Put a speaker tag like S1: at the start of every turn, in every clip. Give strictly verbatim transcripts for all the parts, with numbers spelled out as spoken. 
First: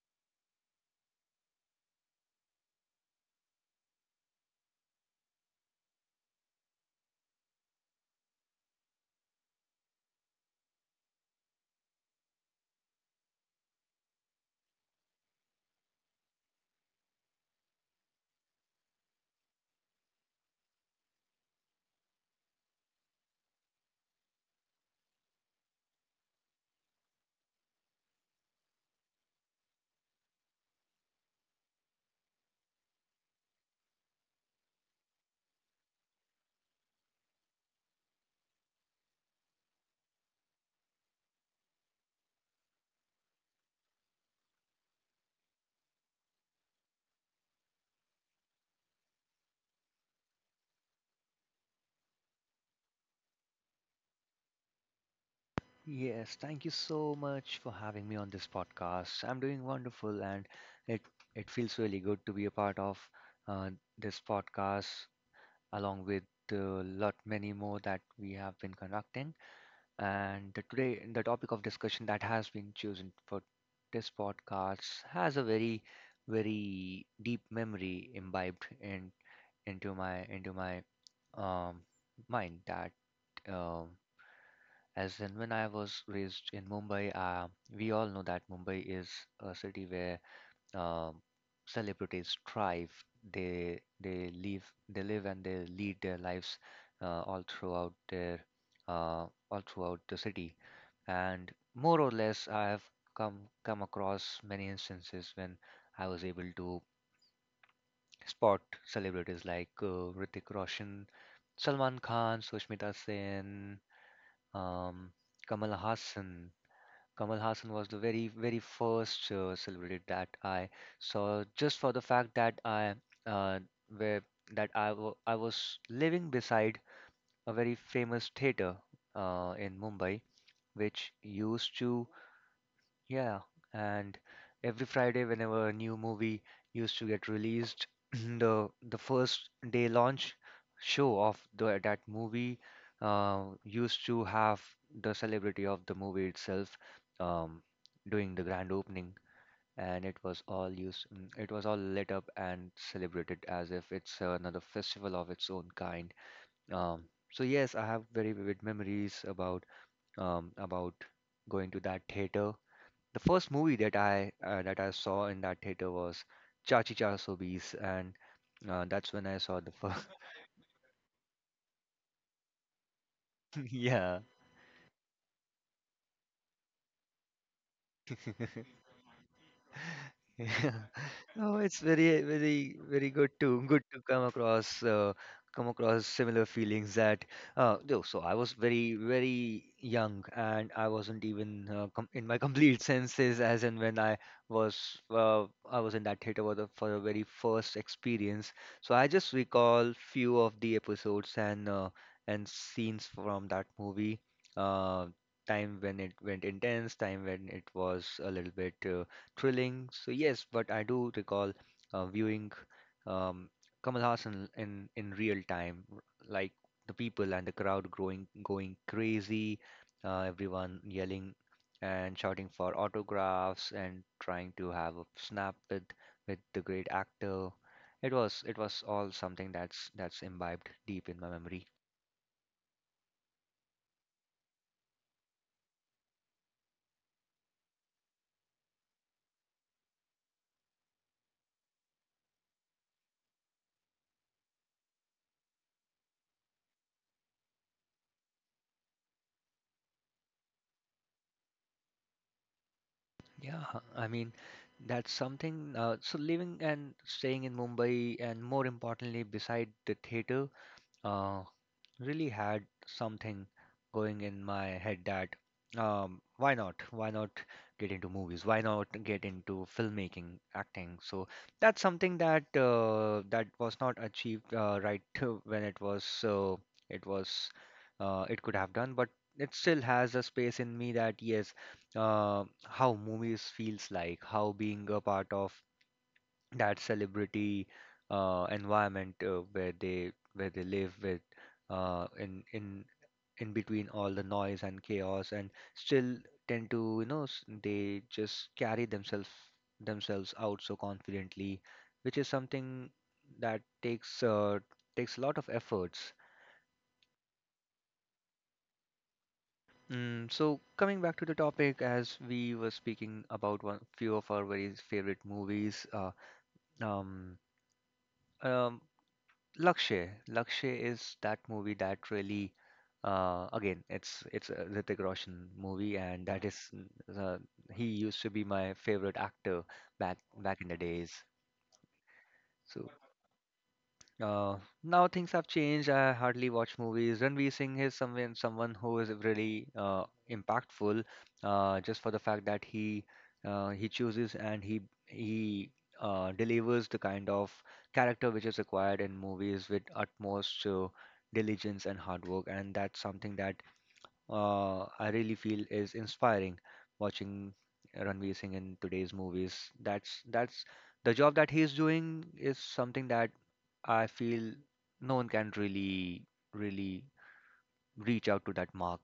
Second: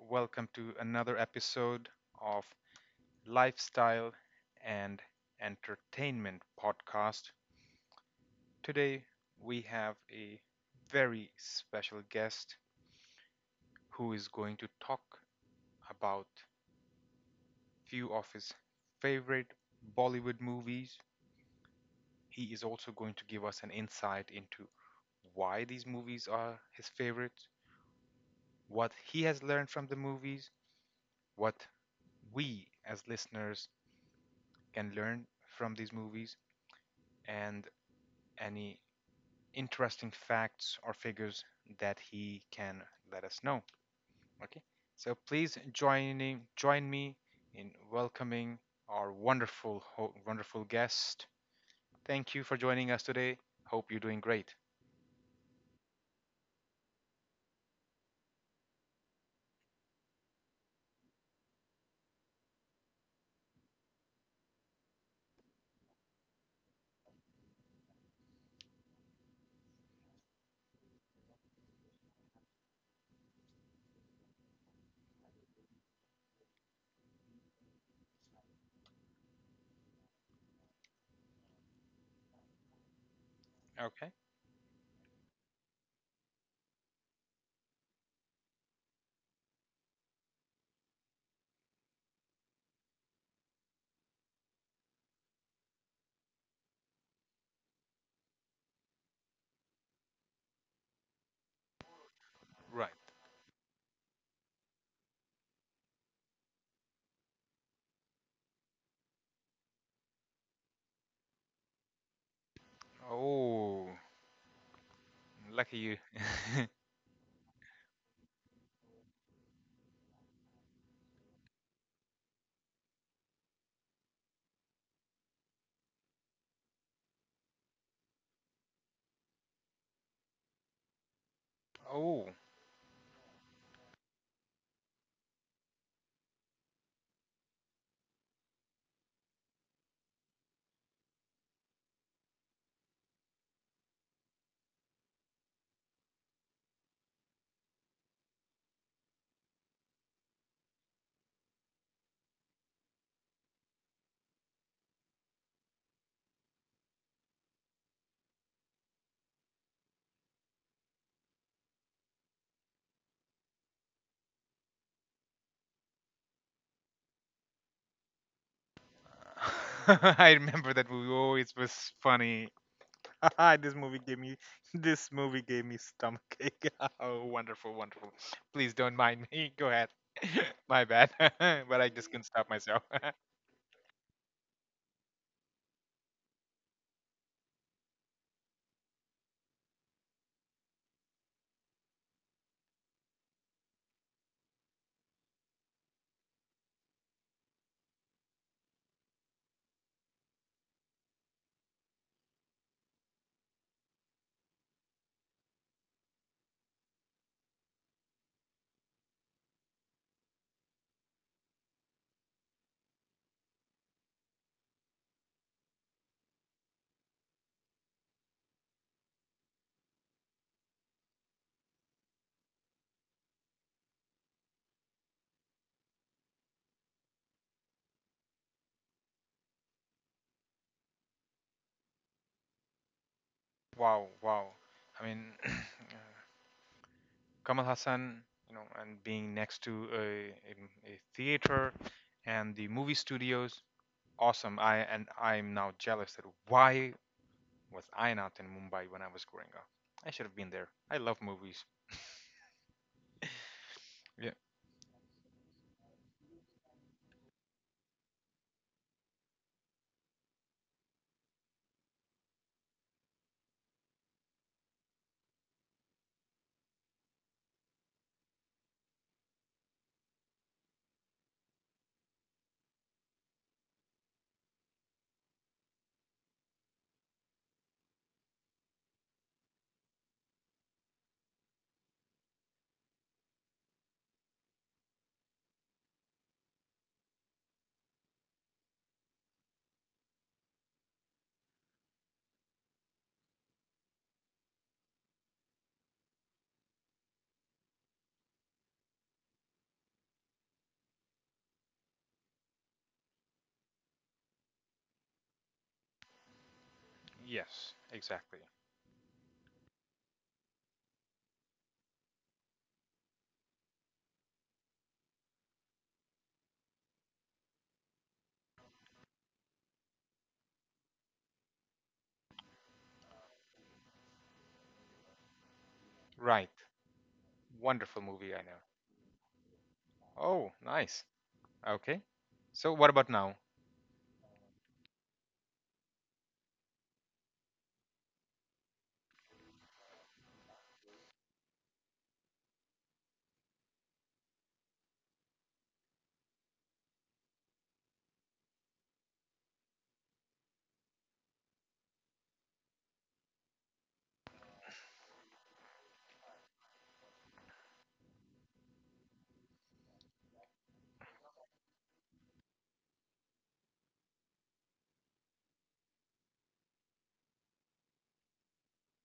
S1: welcome to another episode of Lifestyle and Entertainment Podcast. Today, we have a very special guest who is going to talk about few of his favorite Bollywood movies. He is also going to give us an insight into why these movies are his favorites, what he has learned from the movies, what we as listeners can learn from these movies and any interesting facts or figures that he can let us know. Okay, so please joining join me in welcoming our wonderful wonderful guest. Thank you for joining us today. Hope you're doing great.
S2: Yes, thank you so much for having me on this podcast. I'm doing wonderful, and it it feels really good to be a part of uh, this podcast, along with a lot many more that we have been conducting. And the, today, the topic of discussion that has been chosen for this podcast has a very, very deep memory imbibed in into my into my um, mind that. Um,
S1: Okay,
S2: as in, when I was raised in Mumbai, uh, we all know that Mumbai is a city where um celebrities thrive. They they live they live and they lead their lives uh, all throughout their uh, all throughout the city. And more or less, I have
S1: right.
S2: come come across many instances when I was able to spot celebrities like uh, Hrithik Roshan, Salman Khan, Sushmita Sen,
S1: Oh,
S2: um, Kamal
S1: lucky you.
S2: Hassan. Kamal Hassan was the very, very first uh, celebrity that I saw, just for the fact that I, uh, where that I, w I was living beside a very famous theater uh, in Mumbai, which used to
S1: Oh,
S2: yeah, and every Friday, whenever a new movie used to get released, the the first day launch show of the, that movie uh, used to have the celebrity of the movie itself um, doing the grand opening, and it was all used, mm, it was all lit up and celebrated as if it's another festival of its own kind. Um, so yes, I have very vivid memories about um, about going to that theater. The first movie that I uh, that I saw in that theater was Chachi Chasobis, and uh, that's when I saw the first.
S1: I remember that movie. Oh, it was funny. This movie
S2: Yeah.
S1: gave me this movie gave me stomach ache. Oh, wonderful, wonderful. Please don't mind me. Go ahead.
S2: Yeah.
S1: My bad.
S2: No, it's
S1: But I just
S2: very,
S1: couldn't stop
S2: very,
S1: myself.
S2: very good to good to come across uh, come across similar feelings that uh, though. So I was very, very young, and I wasn't even uh, com in my complete senses as in when I was uh, I was in that theater for the for the very first experience. So I just recall few of the episodes and uh, and scenes from that movie. Uh, Time when it went intense, time when it was a little bit. Uh, thrilling. So yes, but I do recall uh, viewing um, Kamal Hassan in in real time, r- like the people and the crowd growing going crazy, uh, everyone yelling and shouting for autographs and trying to have a snap with with the great actor. It was it was all something that's that's imbibed deep in my memory.
S1: Wow, wow. I mean, uh, Kamal Hassan, you know, and being next to a, a, a theater and the movie studios, awesome. I and I'm now jealous that why was I not in Mumbai when I was growing up? I should have been there. I love movies.
S2: Yeah, I
S1: Yeah.
S2: mean, that's something. Uh, so living and staying in Mumbai, and more importantly, beside the theater, uh, really had something going in my head that um, why not? Why not get into movies? Why not get into filmmaking, acting? So that's something that uh, that was not achieved uh, right to when it was uh, it was uh, it could have done, but it still has a space in me that yes, uh, how movies feels like, how being a part of that celebrity uh, environment uh, where they where they live with uh, in in in between all the noise and chaos and still tend to you know s- they just carry themselves themselves out so confidently, which is something that takes uh, takes a lot of efforts.
S1: Yes, exactly.
S2: Mm, so coming back to the topic, as we were speaking about one few of our very favorite movies, uh, um, um, Lakshay. Lakshay is that movie that really, uh, again, it's it's a Hrithik Roshan movie, and
S1: Right.
S2: that is uh, he
S1: Wonderful
S2: used
S1: movie,
S2: to
S1: I
S2: be
S1: know.
S2: my favorite actor back
S1: Oh,
S2: back in the
S1: nice.
S2: days.
S1: Okay. So what
S2: So
S1: about now?
S2: uh, now things have changed. I hardly watch movies. Ranveer Singh is someone someone who is really uh, impactful, uh, just for the fact that he uh, he chooses and he he uh, delivers the kind of character which is required in movies with utmost uh, diligence and hard work, and that's something that uh, I really feel is inspiring watching Ranveer Singh in today's movies. That's that's the job that he's doing is something that I feel no one can really really reach out to that mark.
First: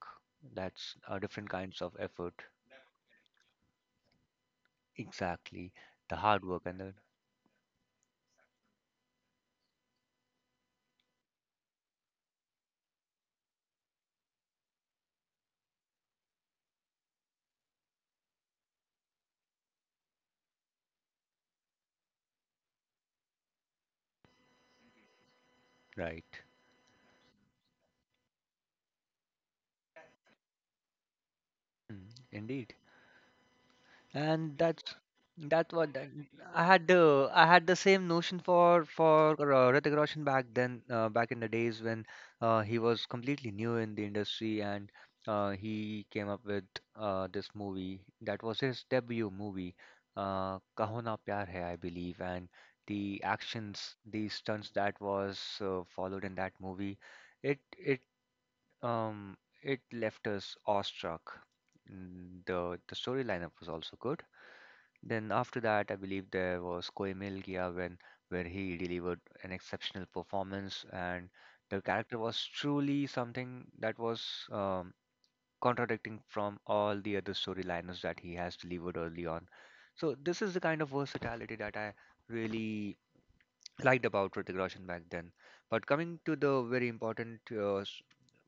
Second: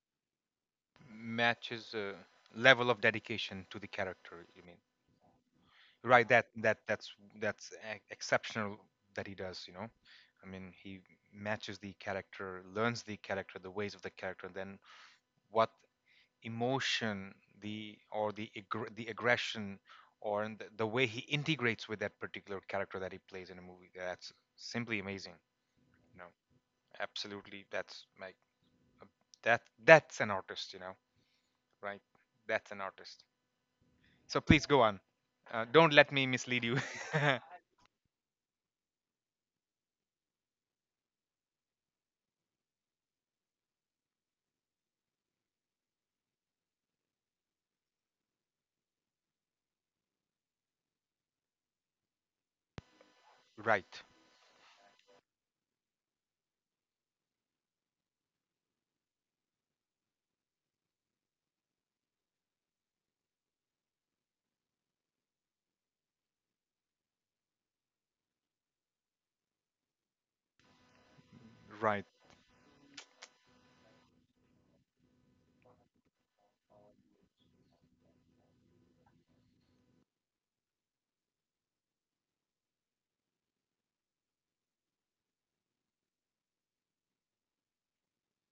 S2: That's uh, different kinds of
S1: Matches uh,
S2: effort.
S1: level of dedication to the character, you mean?
S2: Exactly. The
S1: Right,
S2: hard
S1: that
S2: work and
S1: that
S2: the
S1: that's that's e- exceptional that he does, you know. I mean, he matches the character, learns the character, the ways of the character, then what emotion the or the aggr- the aggression or in the, the way he integrates with that particular character that he plays in a movie. That's simply amazing, you know.
S2: right.
S1: Absolutely, that's my That that's an artist, you know, right?
S2: Mm,
S1: That's
S2: indeed.
S1: an artist. So
S2: And
S1: please go
S2: that's
S1: on. Uh,
S2: that
S1: don't
S2: what that,
S1: let me mislead
S2: I
S1: you.
S2: had the I had the same notion for for uh, Hrithik Roshan back then uh, back in the days when uh, he was completely new in the industry and uh, he came up with uh, this movie that was his debut movie, uh, Kaho Na Pyar Hai, I believe, and the actions,
S1: Right,
S2: the stunts that was uh, followed in that movie, it it um, it left us awestruck. Mm, The the story lineup was also good. Then after that, I believe there was Koi Mil Gya, when where he delivered an exceptional performance, and the
S1: right,
S2: character was truly something that was um, contradicting from all the other storylines that he has delivered early on. So this is the kind of versatility that I really liked about Hrithik Roshan back then. But coming to the very important uh, s-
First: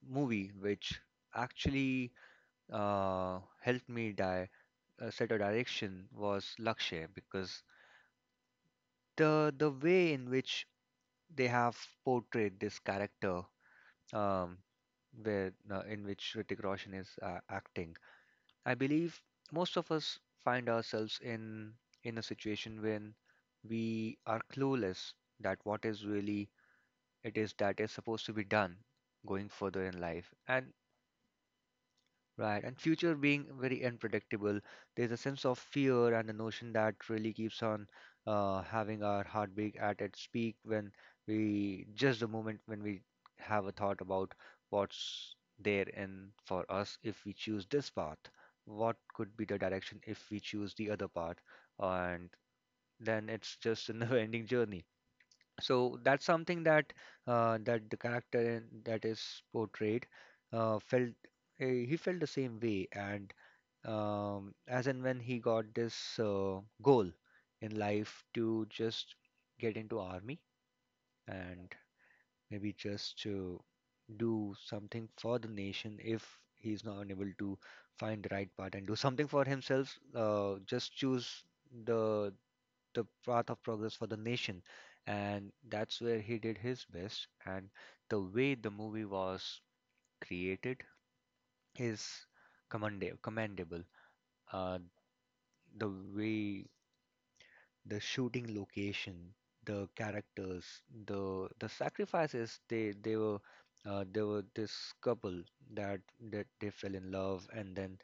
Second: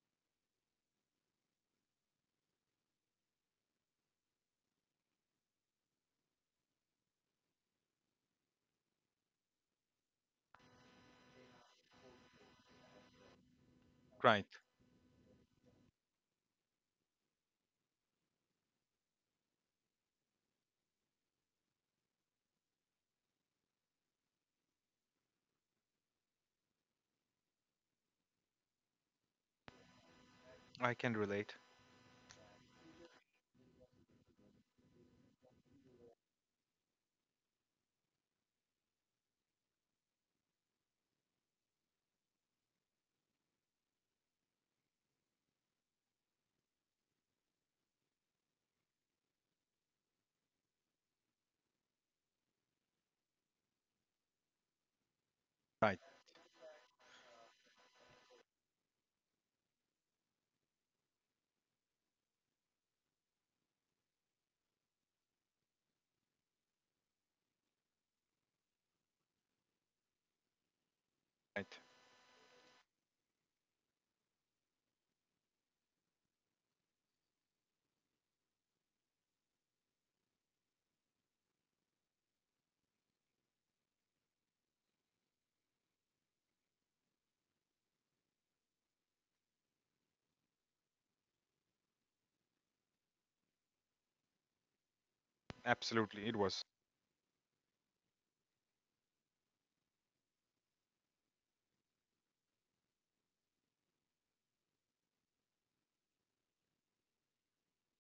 S2: movie, which actually uh, helped me di- uh, set a direction, was Lakshay, because the the way in which they have portrayed this character,
S1: right.
S2: um, where uh, in which Hrithik Roshan is uh, acting, I believe most of us find ourselves in in a situation when we are clueless that what is really it is that is supposed to be done going further in life and
S1: I can relate.
S2: right, and future being very unpredictable, there's a sense of fear and the notion that really keeps on uh, having our heartbeat at its peak when we just the moment when we have a thought about what's there in for us if we choose this path, what could be the direction if we choose the other path, and then it's just a never ending journey. So
S1: Right,
S2: that's something that uh, that the character in- that is portrayed uh, felt eh, he felt the same way, and um, as and when he got this uh, goal in life to just get into army and
S1: right.
S2: maybe just to do something for the nation. If he's not able to find the right path and do something for himself, uh, just choose the the path of progress for the nation. And that's where he did his best. And the way the movie was created is commenda- commendable. Uh, the
S1: Absolutely, it was.
S2: way, the shooting location, the characters, the the sacrifices they they were uh, there were this couple that that they fell in love, and then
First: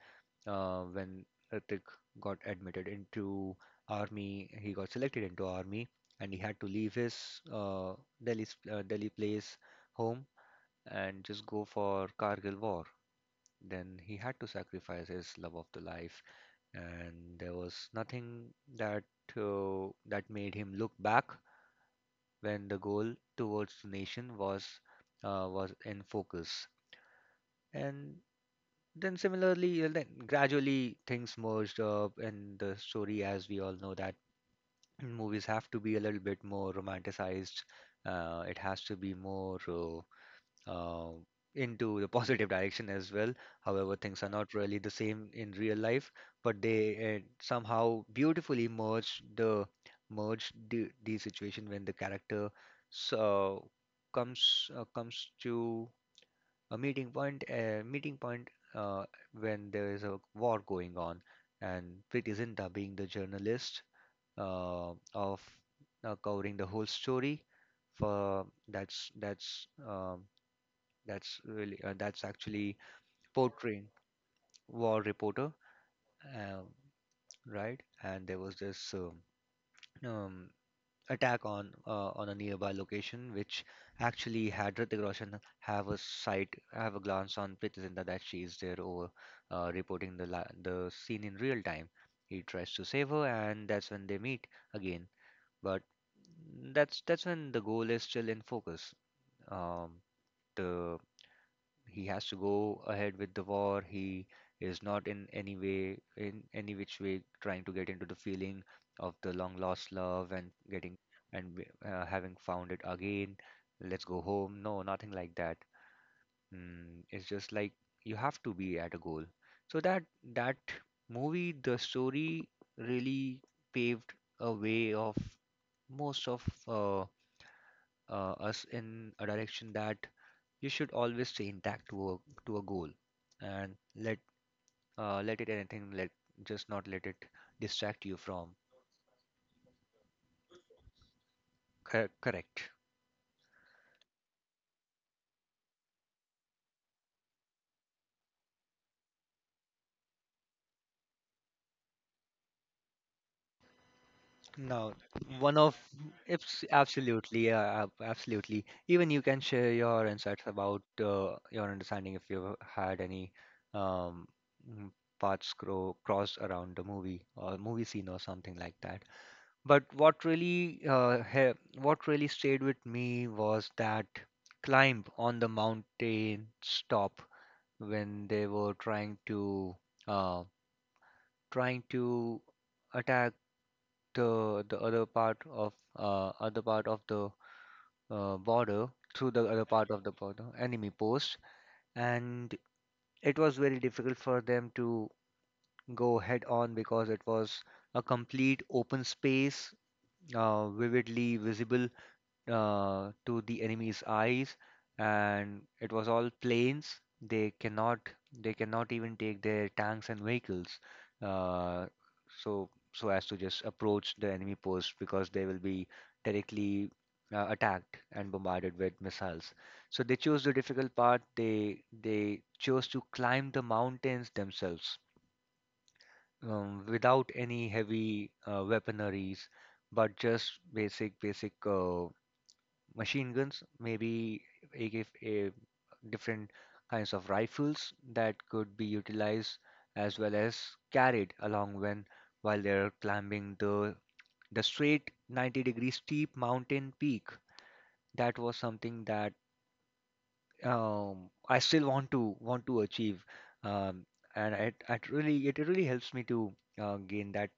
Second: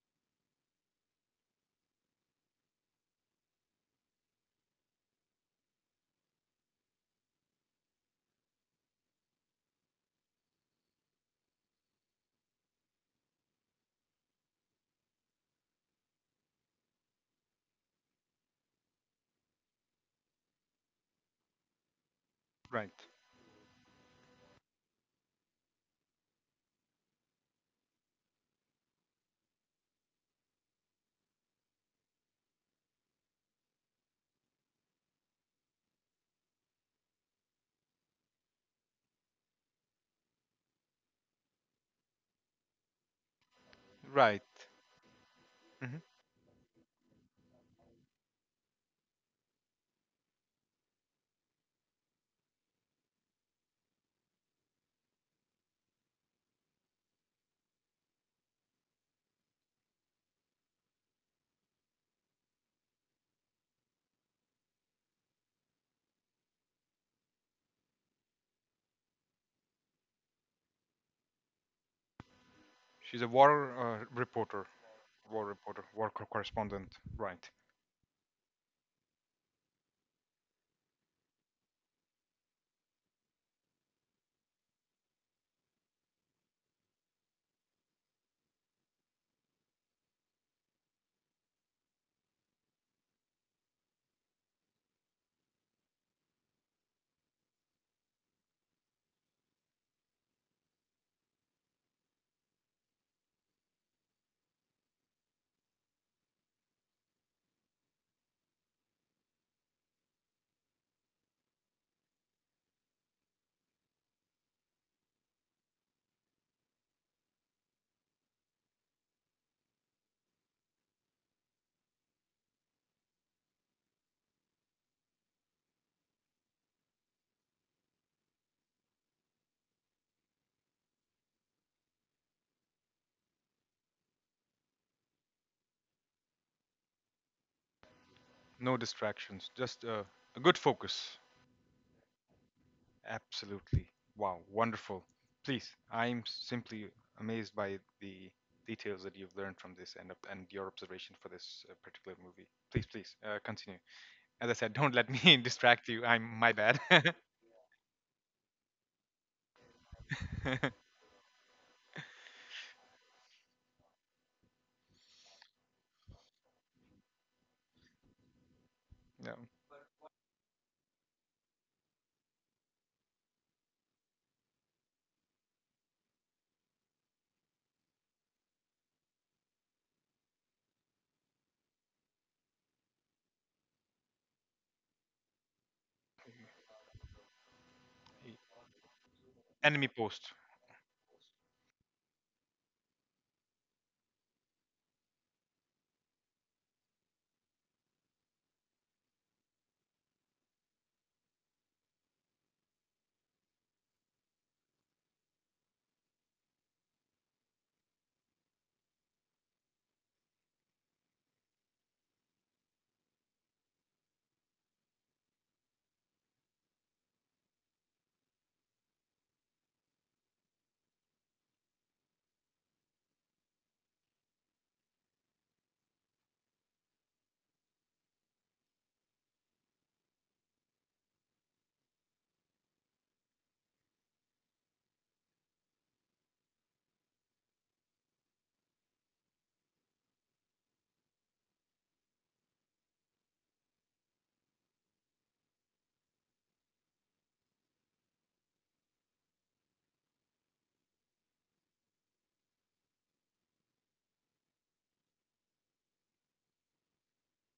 S2: uh, when Hrithik got admitted into army, he got selected into army and he had to leave his uh, Delhi uh, Delhi place, home, and just go for Kargil war. Then he had to sacrifice his love of the life, and there was nothing that uh, that made him look back when the
S1: Right,
S2: goal towards the nation was uh, was in focus. And then similarly, uh, then gradually things merged up in the story, as we all know that movies have to be a little bit more romanticized. Uh, it has to be more. Uh, uh, into the positive direction as well. However, things are
S1: right.
S2: not really the same in real
S1: Hmm.
S2: life, but they uh, somehow beautifully merge the merge the, the situation when the character so comes uh, comes to a meeting point a meeting point uh, when there is a war going on, and Priti Zinta being the journalist uh, of uh, covering the whole story for that's that's um, that's really uh, that's actually
S1: She's a
S2: portraying
S1: war uh, reporter,
S2: war
S1: war
S2: reporter,
S1: reporter, war co-
S2: uh,
S1: correspondent. Right.
S2: right? And there was this um, um, attack on uh, on a nearby location, which actually had Hrithik Roshan have a sight, have a glance on Priti Zinta that she is there over uh, reporting the la the scene in real time. He tries to save her, and that's when they meet again. But that's that's when the goal is still in focus. Um, the He has to go ahead with the war. He is not in any way, in any which way, trying to get into the feeling of the long lost love and getting and uh, having found it again. Let's go home, no, nothing like that. mm, it's just like you have to be at a goal. So that that movie, the story, really paved a way of most of uh, uh, us in a direction that you should always stay intact to a to a goal, and let uh, let it anything let just not let it distract you from.
S1: No distractions, just uh, a good focus.
S2: Cor- correct
S1: Absolutely. Wow, wonderful. Please, I'm simply amazed by the details that you've learned from this and and your observation for this uh, particular movie. Please, please, uh, continue. As I said,
S2: Now,
S1: don't let me
S2: one of
S1: distract you. I'm my
S2: it's
S1: bad.
S2: absolutely, uh, ab- absolutely, even you can share your insights
S1: No.
S2: about uh, your understanding if you've had any um mm, paths cro- crossed around the movie or movie scene or something like that. But what really uh, he- what really stayed with me was that climb on the mountain top when they were trying to uh, trying to attack the the other part of uh, other part of the uh, border, through the other
S1: Enemy
S2: part of the
S1: post.
S2: border enemy post. And it was very difficult for them to go head on because it was a complete open space, uh, vividly visible uh, to the enemy's eyes, and it was all planes. They cannot they cannot even take their tanks and vehicles, uh, so so as to just approach the enemy post because they will be directly uh, attacked and bombarded with missiles. So they chose the difficult part. They they chose to climb the mountains themselves, um, without any heavy uh, weaponaries, but just basic basic uh, machine guns, maybe A K, uh, different kinds of rifles that could be utilized as well as carried along when while they're climbing the the straight ninety degree steep mountain peak. That was something that um, I still want to want to achieve. um, and it, it really it really helps me to uh, gain that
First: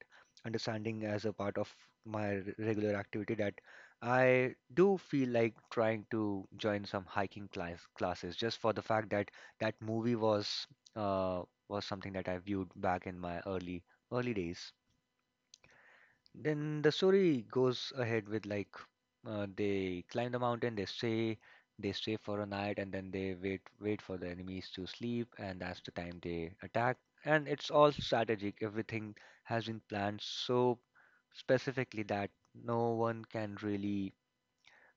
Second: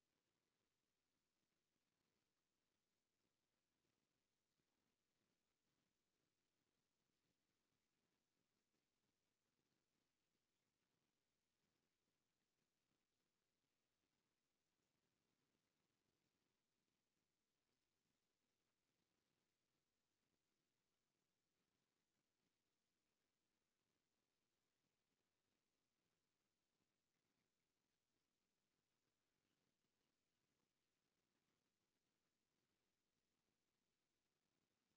S2: understanding as a part of my r- regular activity that I do feel like trying to join some hiking class classes just for the fact that that movie was uh, was something that I viewed back in my early early days. Then the story goes ahead with, like, uh, they climb the mountain, they stay, they stay for a night, and then they wait wait for the enemies to sleep, and that's the time they attack. And it's all strategic. Everything has been planned so specifically that no one can really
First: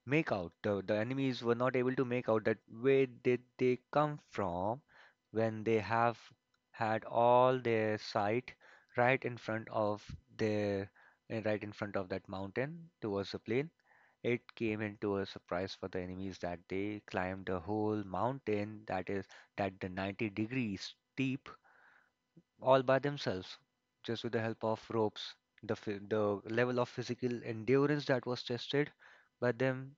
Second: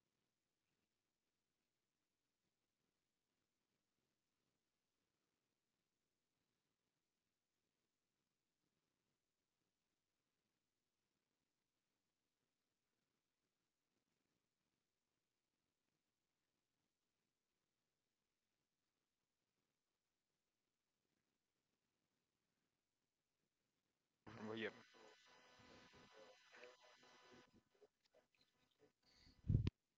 S2: make out. The, the enemies were not able to make out that where did they come from when they have had all their sight right in front of their eh, right in front of that mountain towards the plain. It came into a surprise for the enemies that they climbed the whole mountain that is that the ninety degrees steep all by themselves just with the
S1: Well,
S2: help
S1: yep.
S2: of ropes. The, phy- the level of physical endurance that was tested by them,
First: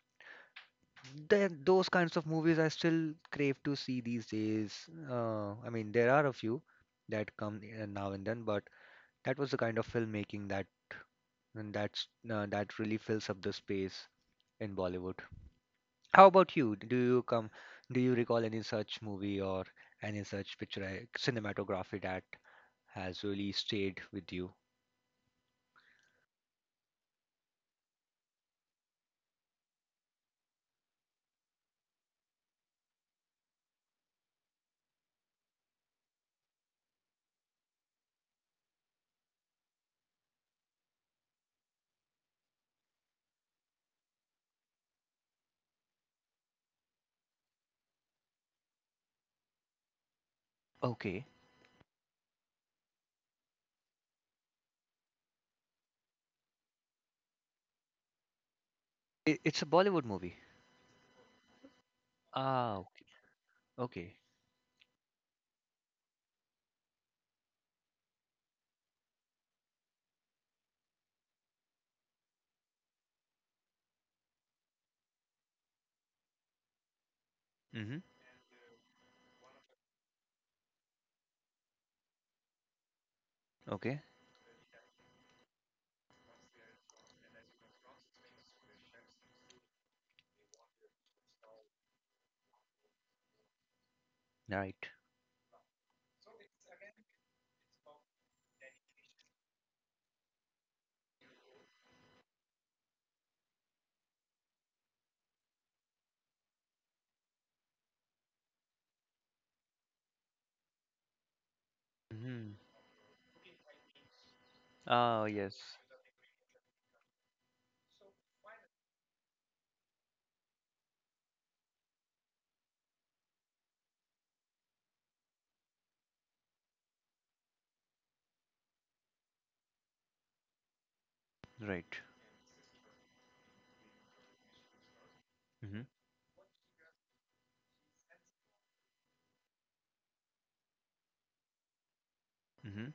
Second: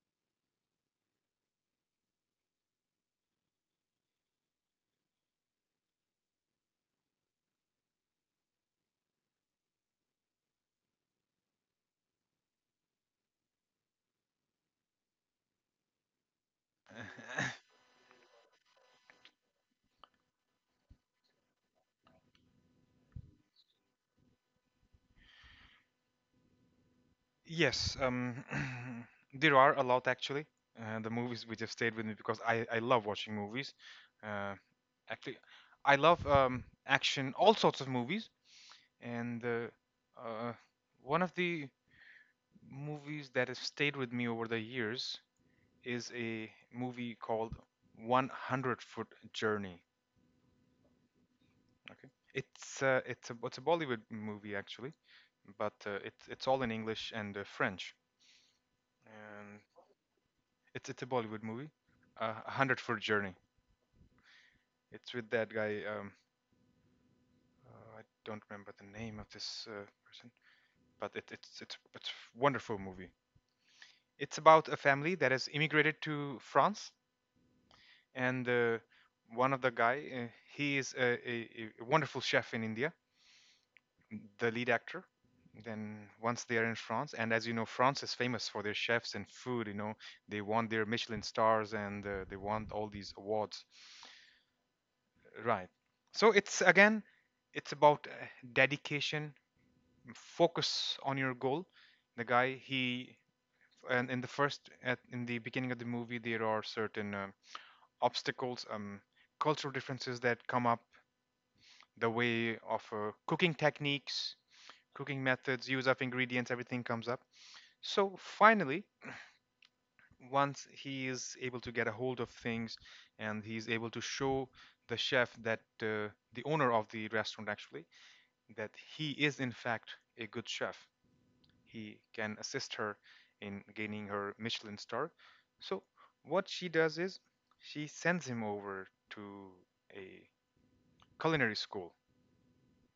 S2: then those kinds of movies I still crave to see these days. Uh, I mean, there are a few that come uh, now and then, but that was the kind of filmmaking that and that's uh, that really fills up the space in Bollywood. How about you? Do you come? Do you recall any such movie or any such picture, uh, cinematography, that has really stayed with you?
S1: Yes, um, there are a lot actually. Uh, the movies which have stayed with me because I, I love watching movies. Uh, Actually, I love um, action, all sorts of movies. And uh, uh, one of the movies that has stayed with me over the years is a movie called 100 Foot Journey.
S2: Okay.
S1: Okay, it's uh, it's a it's a Bollywood movie actually, but uh, it's it's all in English and uh, French.
S2: I-
S1: And
S2: it's a Bollywood movie.
S1: it's it's a Bollywood movie, uh, 100
S2: Ah,
S1: Foot Journey.
S2: okay.
S1: It's with that guy. Um, uh, I don't remember the name of this uh, person, but it, it's it's it's a wonderful movie. It's about a family that has immigrated to France,
S2: Mm-hmm.
S1: and uh, one of the guy, uh, he is a, a, a wonderful chef in India,
S2: Okay.
S1: the lead actor. Then once they are in France, and as you know, France is famous for their chefs and food. You know, they want their Michelin stars and uh, they want all these awards.
S2: Right.
S1: Right. So it's again, it's about uh, dedication, focus on your goal. The guy, he, and in the first, at, in the beginning of the movie, there are certain uh, obstacles, um, cultural differences that come up, the
S2: Mm-hmm.
S1: way of uh, cooking techniques, cooking
S2: Ah, yes.
S1: methods, use of ingredients, everything comes up. So finally, once he is able to get a hold of things and he's able to show the chef that uh, the owner of the restaurant actually, that he is in fact a good chef,
S2: Right.
S1: he can assist her in gaining her Michelin star.
S2: Mm-hmm.
S1: So what she does is she sends him over to a culinary school
S2: Mm-hmm.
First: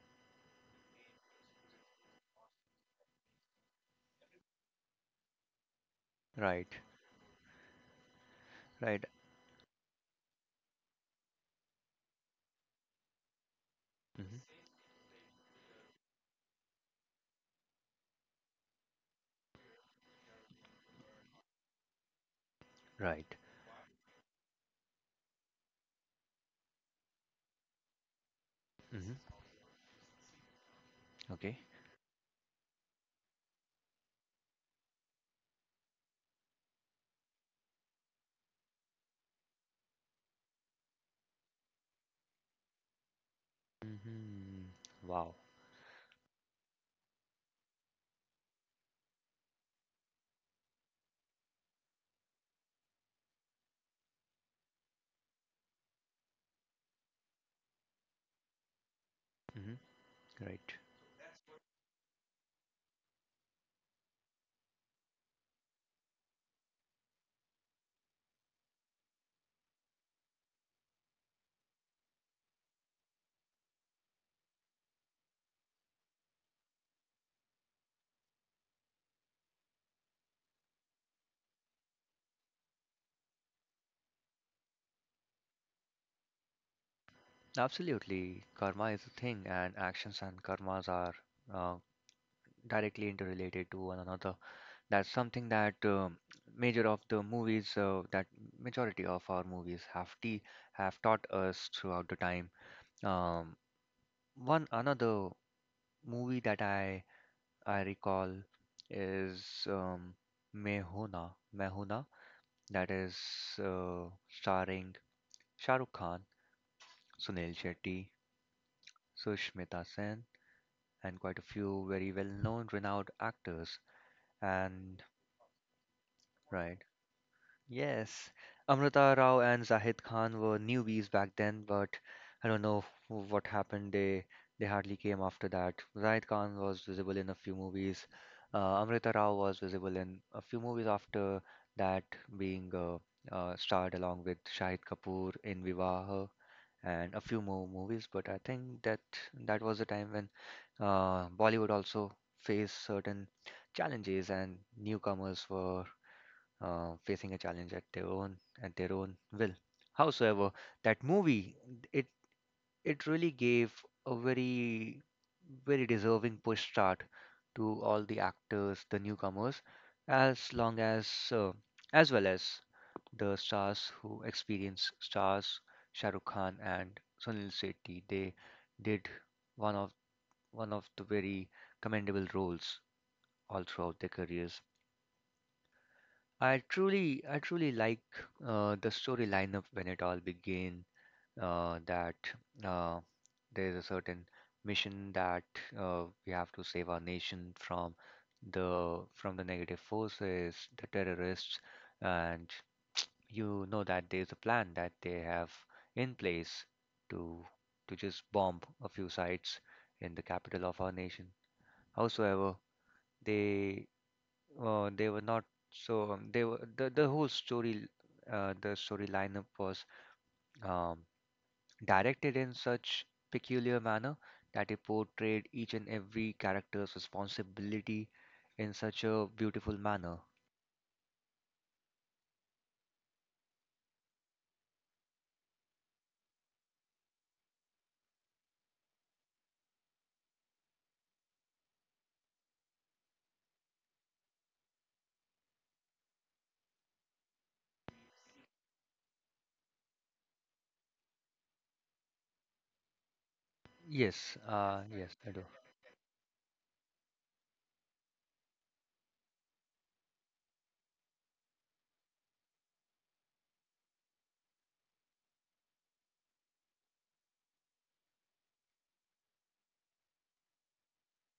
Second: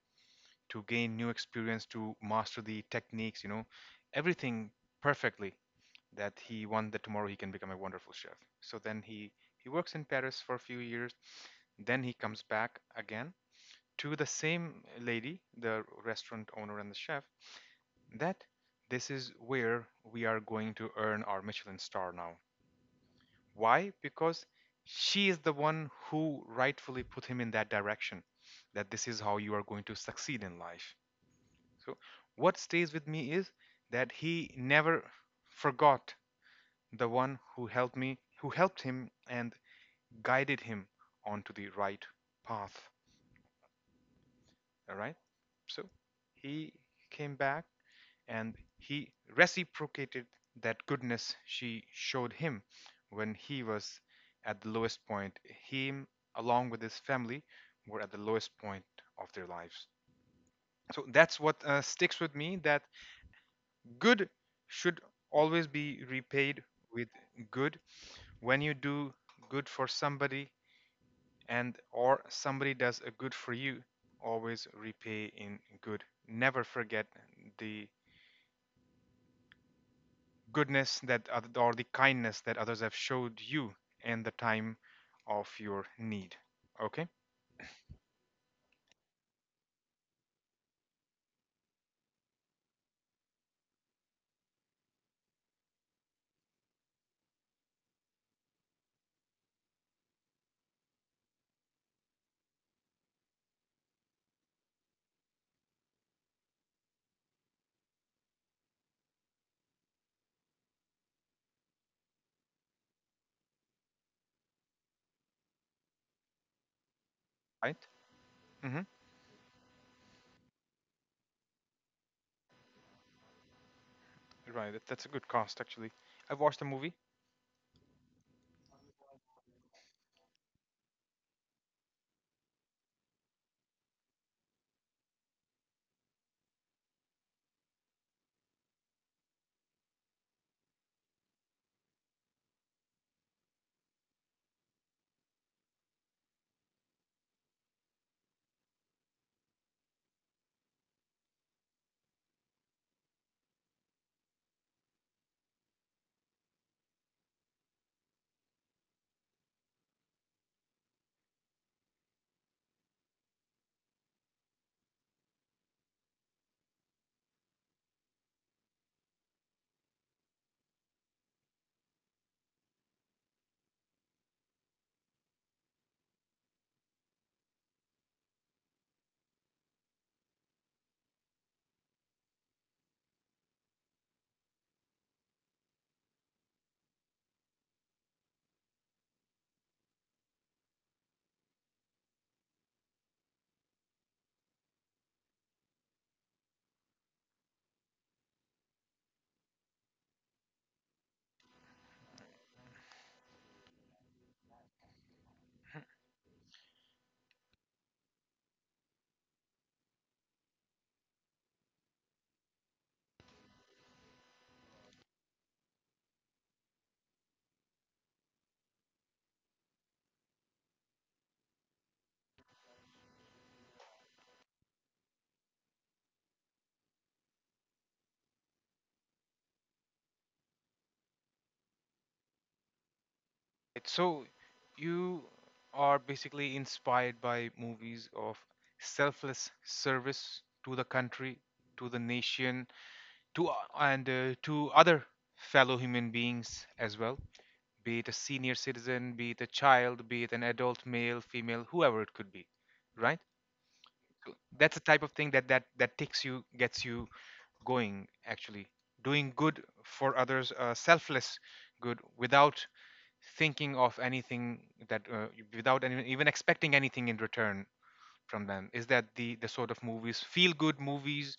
S1: to gain new experience, to master the techniques, you know, everything perfectly, that he
S2: Right.
S1: wants that tomorrow he can become a wonderful chef. So then
S2: Right.
S1: he he works in Paris for a few years. Then he comes back again to the
S2: Mm-hmm.
S1: same lady, the restaurant owner and the chef, that this is where we are going to earn our Michelin star now.
S2: Right.
S1: Why? Because she is the one who rightfully put him in that direction, that this
S2: Mm-hmm.
S1: is how you are going to succeed in life.
S2: Okay.
S1: So, what stays with me is that he never forgot the one who helped me, who helped him and guided him onto the right path.
S2: Mm-hmm.
S1: All right.
S2: Wow.
S1: So, he came back and he reciprocated that goodness she showed him when he was at the lowest point. Him, along with his family, were at the lowest point of their lives.
S2: Mm-hmm. Right.
S1: So that's what uh, sticks with me. That good should always be repaid with good. When you do good for somebody and or somebody does a good for you, always repay in good. Never forget the goodness that oth- or the kindness that others have showed you in the time of your need. Okay?
S2: Absolutely. Karma is a thing, and actions and karmas are uh, directly interrelated to one another. That's something that um major of the movies, uh, that majority of our movies have t have taught us throughout the time. Um, One another movie that I I recall is um, Mehuna, Mehuna, that is uh, starring Shah Rukh Khan, Sunil
S1: Right?
S2: Shetty,
S1: Mhm.
S2: Sushmita Sen, and quite a few very well-known, renowned actors.
S1: Right. that-
S2: And
S1: That's a good cost actually. I've watched the
S2: right.
S1: movie.
S2: Yes, Amrita Rao and Zahid Khan were newbies back then, but I don't know what happened. They they hardly came after that. Zahid Khan was visible in a few movies. Uh, Amrita Rao was visible in a few movies after that, being uh, uh, starred along with Shahid Kapoor in Vivaha and a few more movies. But I think that that was the time when uh, Bollywood also faced certain challenges, and newcomers were uh, facing a challenge at their own at their own will. Howsoever, that movie, it it really gave a very, very deserving push start to all the actors, the newcomers, as long as uh, as well as the stars, who experience stars Shah Rukh Khan and Sunil Shetty. They did one of one of the very commendable roles all throughout their careers. I truly, I truly like uh, the story lineup when it all began. Uh, that uh, there is a certain mission that uh, we have to save our nation from the from the negative forces, the terrorists, and you know that there is a plan that they have in place to to just bomb a few sites in the capital of our nation. Howsoever, they uh, they were not so, um, they were the, the whole story, uh, the story lineup was, um, directed in such peculiar manner that it portrayed each and every character's responsibility in such a beautiful manner.
S1: Right, so you are basically inspired by movies of selfless service to the country, to the nation, to uh, and uh, to other fellow human beings as well, be it a senior citizen, be it a child, be it an adult male, female, whoever it could be, right?
S2: Yes,
S1: That's the
S2: uh,
S1: type of
S2: yes,
S1: thing
S2: I do.
S1: that that that takes you, gets you going actually, doing good for others, uh, selfless good without thinking of anything that uh, without any, even expecting anything in return from them is that the the sort of movies, feel good movies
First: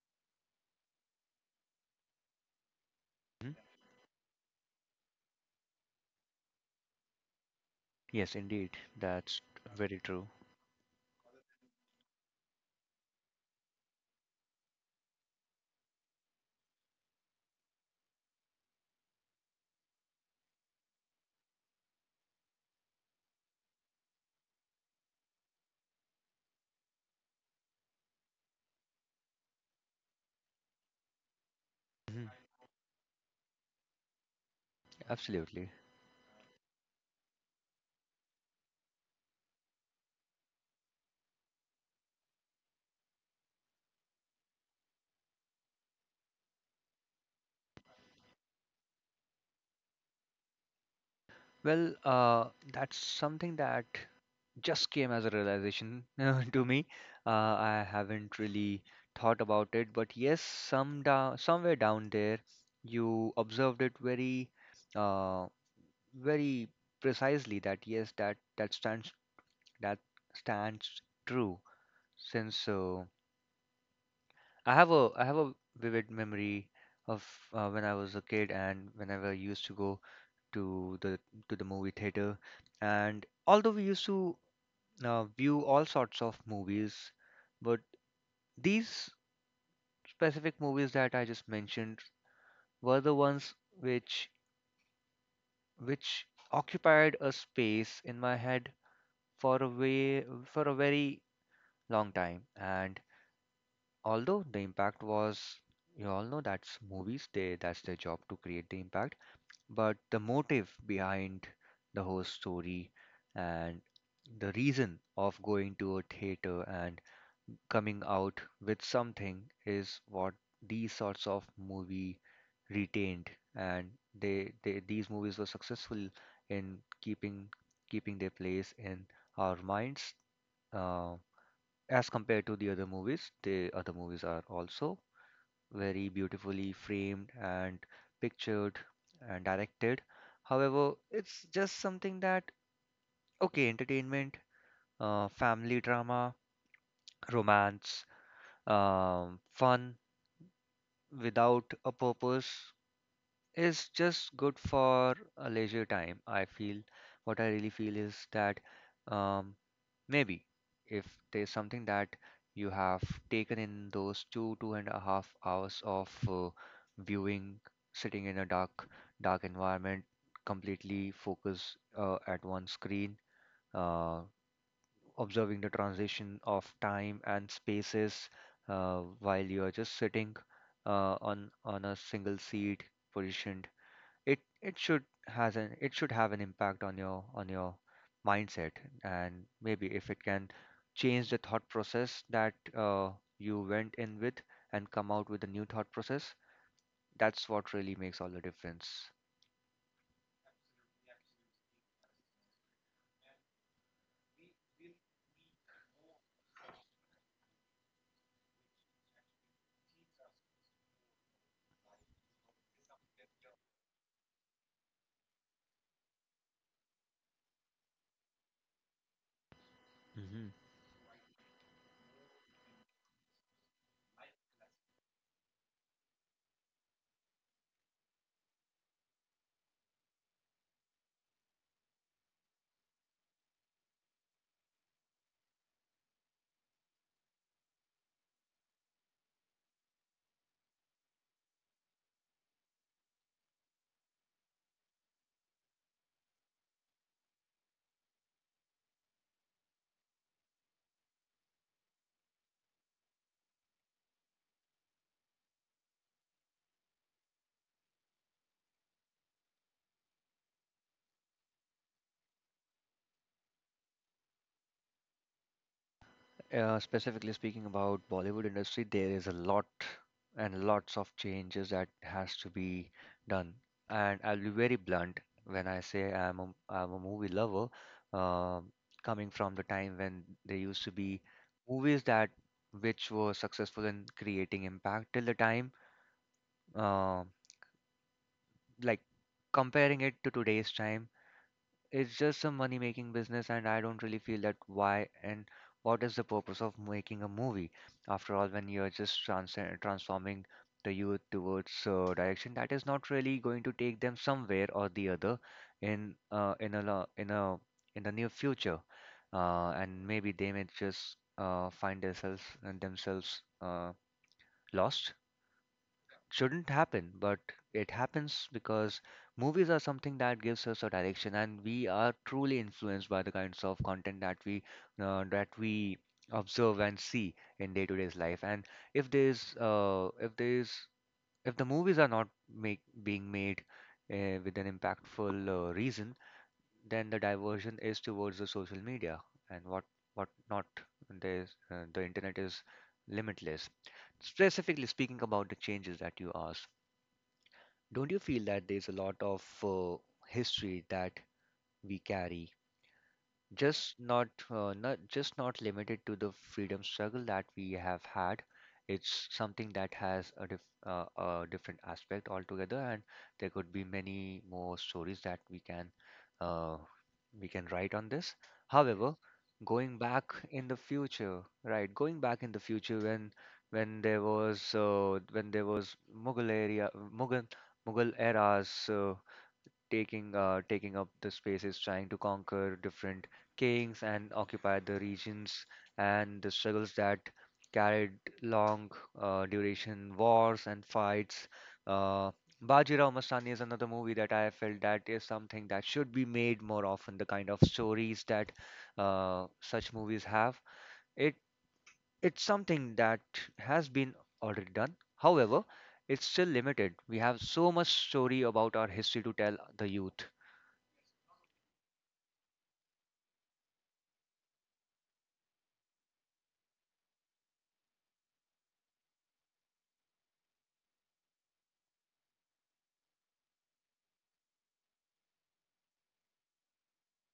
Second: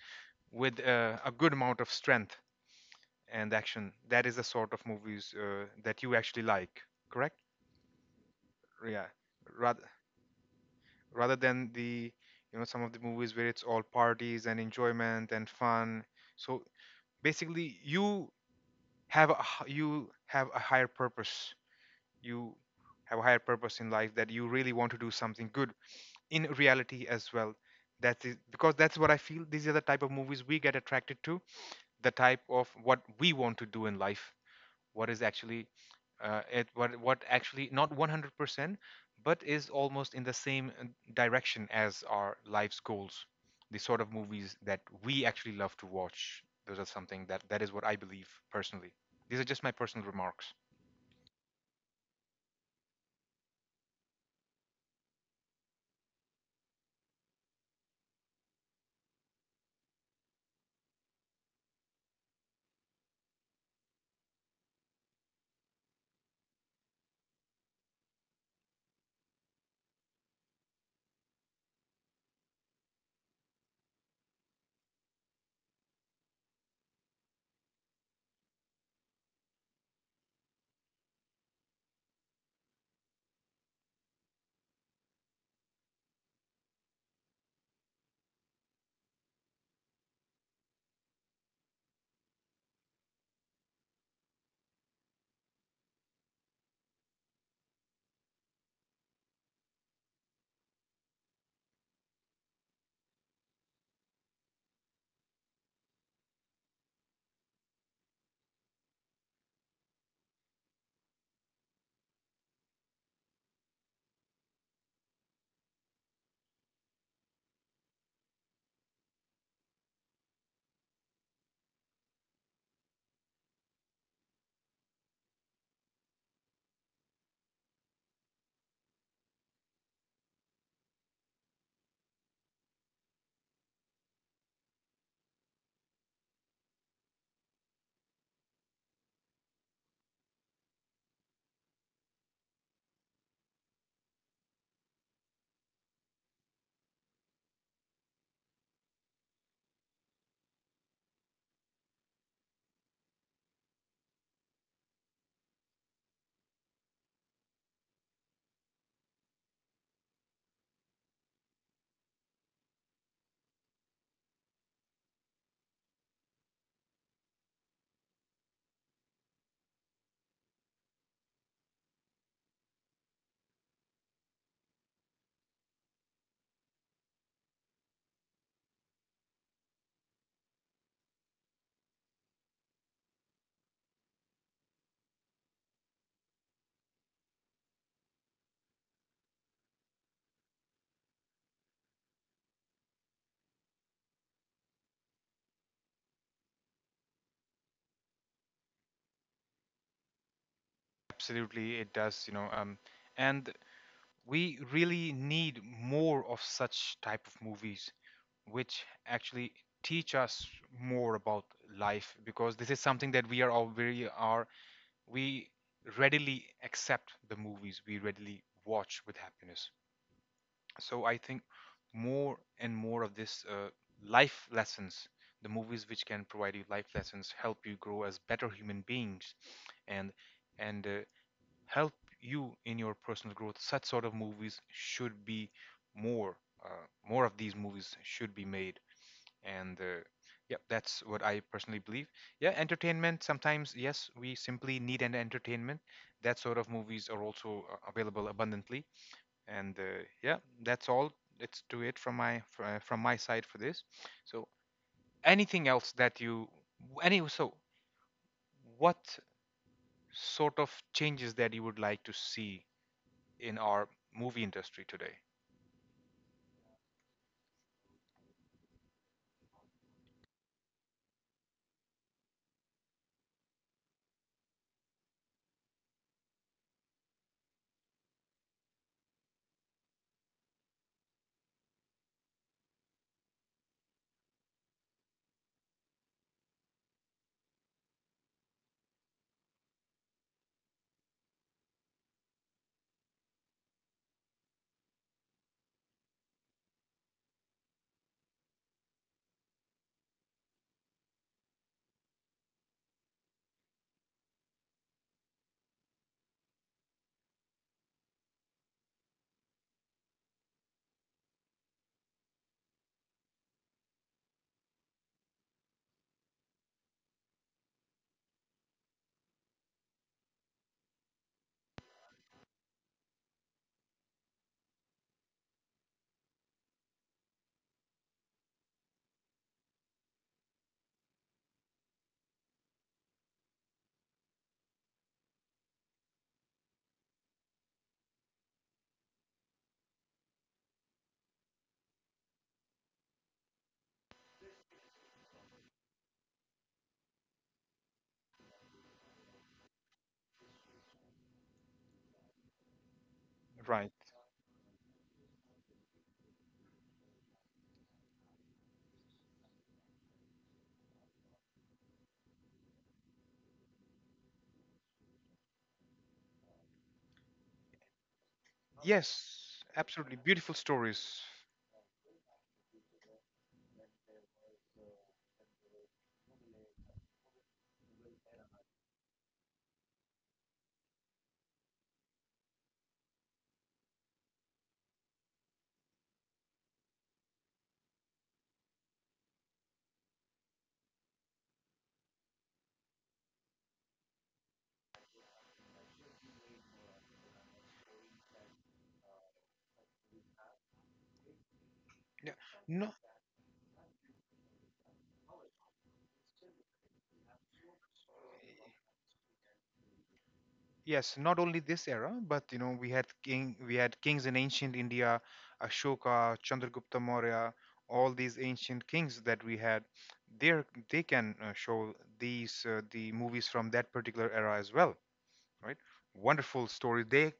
S1: with uh, a good amount of strength
S2: Mhm.
S1: and action, that is the sort of movies uh, that you actually like, correct?
S2: Yes, indeed,
S1: Yeah,
S2: that's
S1: rather
S2: very true.
S1: rather than the, you know some of the movies where it's all parties and enjoyment and fun. So basically you have a, h- you have a higher purpose you have a higher purpose in life, that you really want to do something good in reality as well. That's it, because that's what I feel. These are the type of movies we get attracted to, the
S2: Mhm.
S1: type of what we want to do in life, what is actually
S2: Absolutely.
S1: uh, it what what actually, not one hundred percent but is almost in the same uh, direction as our life's goals. The sort of movies that we actually love to watch, those are something that that is what I believe personally. These are just my personal remarks.
S2: Well, uh, that's something that just came as a realization to me. Uh, I haven't really thought about it, but yes, some da somewhere down there, you observed it very, uh, very precisely, that yes, that that stands, that stands true since uh, I have a I have a vivid memory of, uh, when I was a kid and whenever I used to go to the to the movie theater. And although we used to uh, view all sorts of movies, but these specific movies that I just mentioned were the ones which which occupied a space in my head for a way for a very long time. And although the impact was, you all know that's movies, they that's their job to create the impact, but the motive behind the whole story and the reason of going to a theater and coming out with something is what these sorts of movie retained, and they, they these movies were successful in keeping keeping their place in our minds, uh, as compared to the other movies. The other movies are also very beautifully framed and pictured and directed. However, it's just something that, okay, entertainment, uh, family drama, romance, um, fun without a purpose, is just good for a leisure time. I feel What I really feel is that, um, maybe if there's something that you have taken in those two, two and a half hours of uh, viewing, sitting in a dark, dark environment, completely focus, uh, at one screen, uh, observing the transition of time and spaces, uh, while you are just sitting, uh, on on a single seat positioned. It it should has an it should have an impact on your on your mindset. And maybe if it can change the thought process that uh, you went in with, and come out with a new thought process. That's what really makes all the difference.
S1: Absolutely it does, you know. Um and we really need more of such type of movies which actually teach us more about life, because this is something that we are all very, are we readily accept the movies, we readily watch with happiness. So I think more and more of this, uh, life lessons, the movies which can provide you life lessons, help you grow as better human beings, and and uh, help you in your personal growth. Such sort of movies should be more. Uh, More of these movies should be made. And uh, yeah, that's what I personally believe. Yeah, entertainment. Sometimes, yes, we simply need an entertainment. That sort of movies are also uh, available abundantly. And uh, yeah, that's all. It's to it from my fr- uh, from my side for this. So anything else that you any so what sort of changes that you would like to see in our movie industry today?
S2: Uh, specifically speaking about Bollywood industry, there is a lot and lots of changes that has to be done. And I'll be very blunt when I say I'm a, I'm a movie lover, um, coming from the time when there used to be movies that which were successful in creating impact till the time, uh, like, comparing it to today's time, it's just a money making business, and I don't really feel that, why and what is the purpose of making a movie? After all, when you're just trans transforming the youth towards, uh, direction that is not really going to take them somewhere or the other in uh, in a lo- in a in the near future, uh, and maybe they may just uh, find themselves themselves, uh, lost. Shouldn't happen, but it happens because movies are something that gives us a direction, and we are truly influenced by the kinds of content that we, uh, that we observe and see in day-to-day's life. And if there's uh, if there's if the movies are not make being made uh, with an impactful uh, reason, then the diversion is towards the social media and what what not. There's uh, the internet is limitless. Specifically speaking about the changes that you asked, don't you feel that there's a lot of uh, history that we carry,
S1: Right.
S2: just not, uh, not just not limited to the freedom struggle that we have had. It's something that has a, dif- uh, a different aspect altogether, and there could be many more stories that we can, uh, we can write on this. However,
S1: Yes,
S2: going
S1: absolutely.
S2: back
S1: Beautiful
S2: in the
S1: stories.
S2: future, right, going back in the future when when there was uh, when there was mughal area, mughal mughal eras. Uh, taking uh, taking up the spaces, trying to conquer different kings and occupy the regions, and the struggles that carried long uh, duration wars and fights. Uh, Bajirao Mastani is another movie that I felt that is something that should be made more often. The kind of stories that uh, such movies have, it
S1: Yeah.
S2: it's
S1: No,
S2: something that has been already done. However, it's still limited. We have so much story about our history to tell the youth.
S1: yes, not only this era, but you know, we had king, we had kings in ancient India, Ashoka, Chandragupta Maurya, all these ancient kings that we had. There, they can uh, show these uh, the movies from that particular era as well, right? Wonderful story. They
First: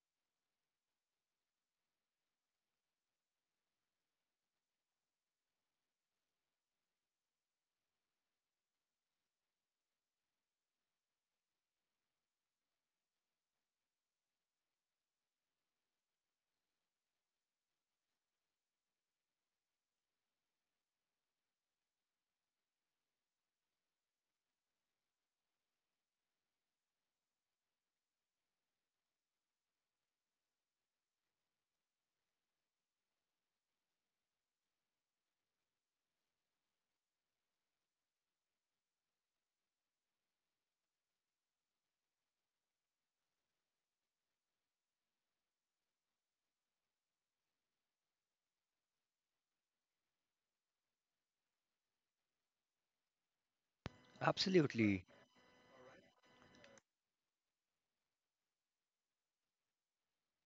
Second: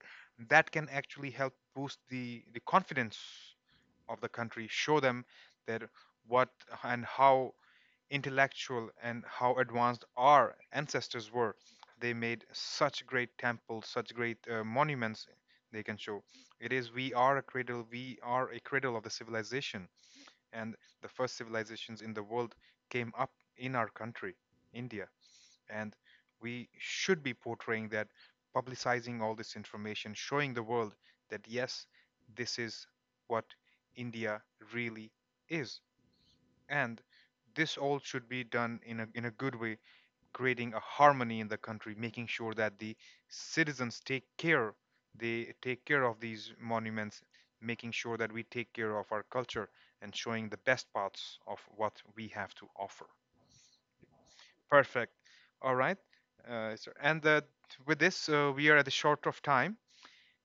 S1: that can actually help boost the the confidence of the country, show them that what and how intellectual and how advanced our ancestors were. They made such great temples, such great uh, monuments. They can show it. is, we are a cradle we are a cradle of the civilization, and the first civilizations in the world came up in our country, India. And we should be portraying that, publicizing all this information, showing the world that yes, this is what India really is. And this all should be done in a, in a good way, creating a harmony in the country, making sure that the citizens take care, they take care of these monuments, making sure that we take care of our culture and showing the best parts of what we have to offer.
S2: Absolutely.
S1: Perfect. All right. Uh, so, and uh, with this, uh, we are at the short of time.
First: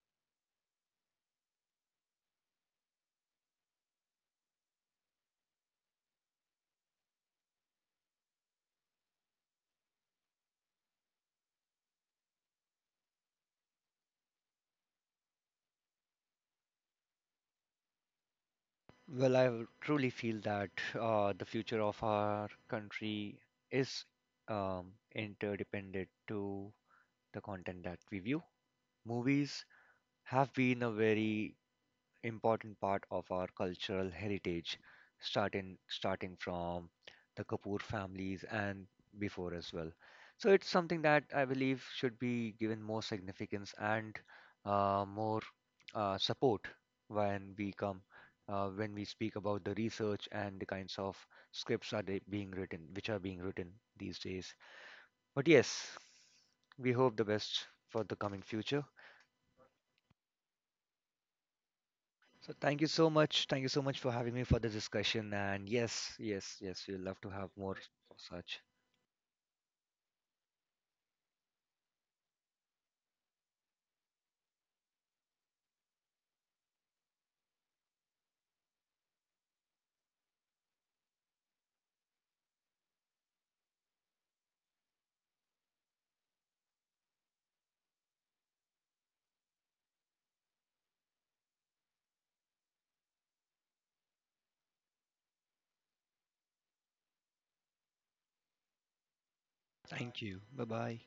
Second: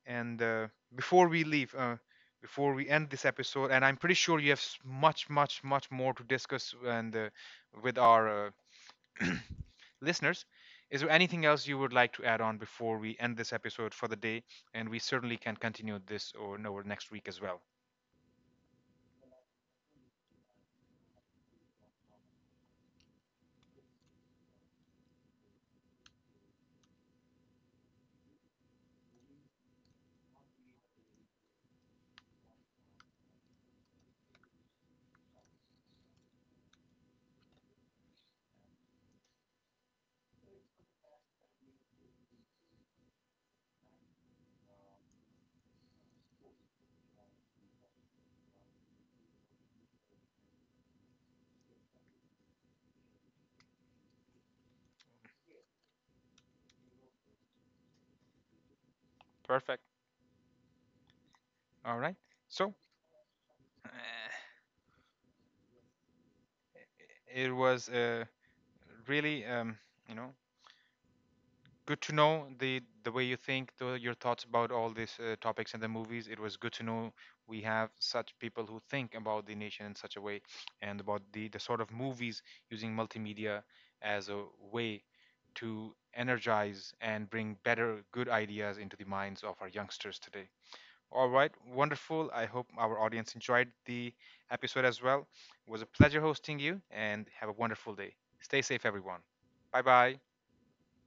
S1: And uh, before we leave, uh, before we end this episode, and I'm pretty sure you have s- much, much, much more to discuss and uh, with our uh, listeners. Is there anything else you would like to add on before we end this episode for the day? And we certainly can continue this or over next week as well.
S2: Well, I truly feel that uh, the future of our country is, um, interdependent to the content that we view. Movies have been a very important part of our cultural heritage, starting starting from the Kapoor families and before as well. So it's something that I believe should be given more significance and uh, more uh, support when we come uh, when we speak about the research and the kinds of scripts are they being written, which are being written these days. But yes, we hope the best for the coming future.
S1: Perfect. All right.
S2: So
S1: So
S2: thank you so much. Thank you so much for
S1: uh,
S2: having me for the discussion. And yes, yes, yes, we'll love to have
S1: it
S2: more
S1: was
S2: of
S1: uh,
S2: such.
S1: really, um, you know, good to know the the way you think, the, your thoughts about all these uh, topics and the movies. It was good to know we have such people who think about the nation in such a way, and about the the sort of movies, using multimedia as a way to energize and bring better, good ideas into the minds of our youngsters today. All right, wonderful. I hope our audience enjoyed the episode as well. It was a pleasure hosting you, and have a wonderful day. Stay safe, everyone. Bye bye.
S2: Thank you. Bye bye.